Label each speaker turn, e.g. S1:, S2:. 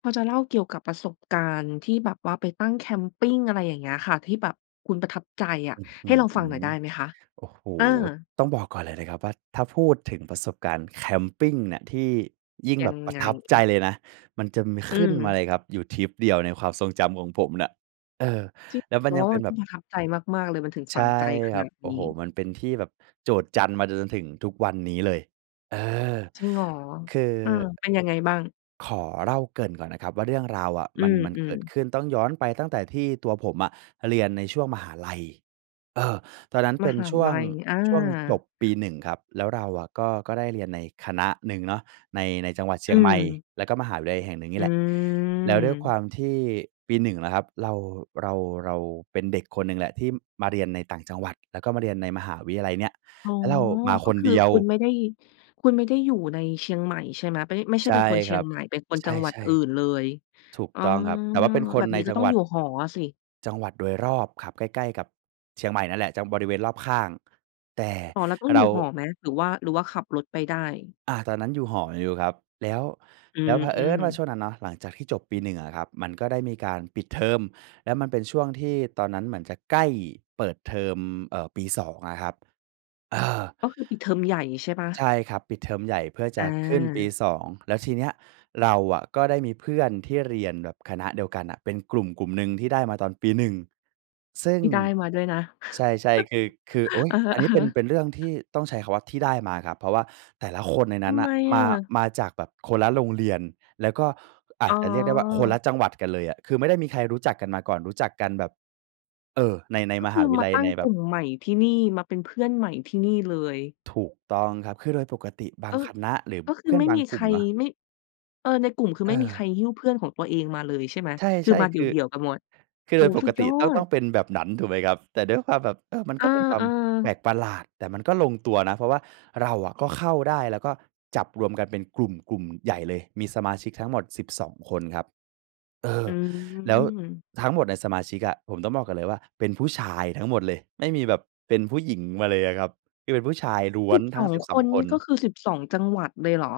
S1: พอจะเล่าเกี่ยวกับประสบการณ์ที่แบบว่าไปตั้งแคมปิง อะไรอย่างเงี้ยค่ะ ที่แบบคุณประทับใจอะ
S2: อื้อฮ
S1: ใ
S2: ื
S1: ห้ลองฟังหน่
S2: อ
S1: อยได้ไหมคะ?
S2: โอ้โฮ
S1: เออ
S2: ต้องบอกก่อนเลยนะครับว่า ถ้าพูดถึงประสบการณ์แคมปิงเนี่ยที่ยิ่ง
S1: ยั
S2: แบ
S1: ง
S2: บประ
S1: ไง?
S2: ทับใจเลยนะ มันจะมี
S1: อื
S2: ขึ้นมา
S1: ม
S2: เลยครับอยู่ทริปเดียวในความทรงจำของผมน่ะ เออ
S1: จริง
S2: แล้วมันยั
S1: ว
S2: ง
S1: ่า
S2: เป็
S1: มั
S2: น
S1: น
S2: แบ
S1: ต้อง
S2: บ
S1: ประทับใจมาก ๆ เลย มันถึง
S2: ใ
S1: ฝ
S2: ช
S1: ั
S2: ่
S1: งใจข
S2: คร
S1: น
S2: ั
S1: า
S2: บ
S1: ด
S2: โอ
S1: น
S2: ้โ
S1: ี
S2: ฮ
S1: ้
S2: มันเป็นที่แบบโจษจันมาจน จนถึงทุกวันนี้เลย เออ
S1: จริงเหรอ?
S2: คือ
S1: เออ เป็นยังไงบ้าง?
S2: ขอเล่าเกริ่นก่อนนะครับว่า เรื่องราวอะ
S1: อื
S2: มัน มันเก
S1: อ
S2: ิด
S1: ๆ
S2: ขึ้น ต้องย้อนไปตั้งแต่ที่ตัวผมอะเรียนในช่วงมหาลัย เออ ตอนนั้นเ
S1: ม
S2: ป็น
S1: หา
S2: ช่ว
S1: ลั
S2: ง
S1: ย อา
S2: ช่วงจบปี 1 ครับ แล้วเราอะก็ ก็ได้เรียนในคณะหนึ่งเนาะ ใน ในจังหวัดเช
S1: อ
S2: ี
S1: ื
S2: ยงใหม่
S1: ม
S2: แล้วก็มหาวิทยาลัยแห่งหนึ่งนี
S1: อื
S2: ่แหละ แล้วด้วยคว
S1: ม
S2: ามที่ปี 1 นะครับ เรา เรา เราเป็นเด็กคนหนึ่งแหละที่มาเรียนในต่างจังหวัด แล้วก็มาเรียนในมหาวิทยาลัยเนี่ย
S1: อ๋อ
S2: แล้วเรามา
S1: ก
S2: ค
S1: ็
S2: น
S1: คือ
S2: เดียว
S1: คุณไม่ได้ คุณไม่ได้อยู่ในเชียงใหม่ใช่ไหม? ไม่ได้ ไม่ใช
S2: ใ
S1: ่
S2: ช่
S1: เป็นคนเ
S2: ค
S1: ชี
S2: ร
S1: ย
S2: ั
S1: ง
S2: บ
S1: ใหม่ เป็นคน
S2: ใ
S1: จังหวั
S2: ช
S1: ด
S2: ่
S1: อื่นเลย
S2: ๆ ถูก
S1: อ๋อ
S2: ต้องครับ แต่ว่าเป็นค
S1: แบ
S2: น
S1: บ
S2: ใน
S1: นี้ก
S2: จ
S1: ็
S2: ัง
S1: ต้อ
S2: หว
S1: ง
S2: ั
S1: อ
S2: ด
S1: ยู่หออะสิ
S2: จังหวัดโดยรอบครับ ใกล้ ๆ กับเชียงใหม่นั่นแหละ จะบริเวณรอบข้าง แต่
S1: อ๋อ แล้วต้องอ
S2: เร
S1: ยู่
S2: า
S1: หอไหม? หรือว่า หรือว่าขับรถไปได้
S2: อา ตอนนั้นอยู่หออยู่ครับ แล้ว
S1: อื
S2: แล้ว
S1: อ
S2: เผ
S1: อ
S2: อ
S1: ื
S2: ิญ
S1: ม
S2: ว่าช่วงนั้นเนาะ หลังจากที่จบปี 1 อะครับ มันก็ได้มีการปิดเทอม แล้วมันเป็นช่วงที่ตอนนั้นเหมือนจะใกล้เปิดเทอม เอ่อ ปี 2 อะครับ เออ
S1: ก็คือปิดเทอมใหญ่ใช่เปล่า?
S2: ใช่ครับ ปิดเทอมใหญ่เพื่อจ
S1: อ
S2: ะขึ้นปี
S1: า
S2: 2 แล้วทีเนี้ยเราอะก็ได้มีเพื่อนที่เรียนแบบคณะเดียวกันอะ เป็นกลุ่มกลุ่มหนึ่งที่ได้มาตอนปี 1 ซึ่ง
S1: ที่ได้มาด้วยนะ
S2: ใช่ ๆ คือ คือ โอ๊ย
S1: อะฮ
S2: อันนี้เป
S1: ะ
S2: ็น
S1: ๆ
S2: เป็นเรื่องที่ต้องใช้คำว่าที่ได้มาครับ เพราะว่าแต่ละคนใน
S1: ท
S2: นั้น
S1: ำ
S2: น
S1: ไม
S2: ่ะ
S1: อ
S2: มา
S1: ะ?
S2: มาจากแบบคนละโรงเรียน แล้วก็อ
S1: อ
S2: า
S1: ๋
S2: จจะเรียกได้ว่าคนละ
S1: อ
S2: จังหวัดกันเลยอะ คือไม่ได้มีใครรู้จักกันมาก่อน รู้จักกันแบบ เออ ใน ใน
S1: ก็
S2: ม
S1: ค
S2: ห
S1: ื
S2: า
S1: อ
S2: วิท
S1: ม
S2: ยา
S1: า
S2: ลัย
S1: ตั้
S2: ใ
S1: ง
S2: นแบ
S1: กลุ
S2: บ
S1: ่มใหม่ที่นี่ มาเป็นเพื่อนใหม่ที่นี่เลย
S2: ถูกต้องครับ คือโดยปกติ บา
S1: เอ
S2: ง
S1: อ
S2: คณะหรือ
S1: ก็ค
S2: เพ
S1: ือ
S2: ื่อ
S1: ไ
S2: น
S1: ม่
S2: บา
S1: ม
S2: ง
S1: ี
S2: ก
S1: ใค
S2: ลุ่ม
S1: ร
S2: เนาะ
S1: ไม่ เออ ในกลุ่มคือ
S2: เ
S1: ไม่มีใค
S2: ออ
S1: รหิ้วเพื่อนของตัวเองมาเลยใช่ไหม?
S2: ใช
S1: คือ
S2: ่
S1: มาเ
S2: ๆ
S1: ด
S2: คือ
S1: ี่ยว ๆ กันหมด
S2: คือ
S1: โอ
S2: โด
S1: ้โ
S2: ย
S1: ฮ
S2: ป
S1: สุ
S2: ก
S1: ด
S2: ต
S1: ย
S2: ิ
S1: อ
S2: ต้อง ต้
S1: ด
S2: องเป็นแบบนั้น ถูกไหมครับ แต่ด้วยความแบบ เออ มัน
S1: อ
S2: ก
S1: า
S2: ็เป็นคว
S1: เ
S2: า
S1: อ
S2: มแปล
S1: อ
S2: กประหลาด แต่มันก็ลงตัวนะ เพราะว่าเราอะก็เข้าได้ แล้วก็จับรวมกันเป็นกลุ่ม กลุ่มใหญ่เลย มีสมาชิกทั้งหมด 12 คนครับ เออ
S1: อื
S2: แล้ว
S1: ม
S2: ทั้งหมดในสมาชิกอะ ผมต้องบอกก่อนเลยว่าเป็นผู้ชายทั้งหมดเลย ไม่มีแบบเป็นผู้หญิงมาเลยอะครับ คือเป็นผู้ชายล้ว
S1: สิ
S2: น
S1: บ
S2: ท
S1: ส
S2: ั้ง
S1: อง
S2: สิบส
S1: ค
S2: อง
S1: น
S2: ค
S1: นี่
S2: น
S1: ก็คือ 12 จังหวัดเลยเหรอ?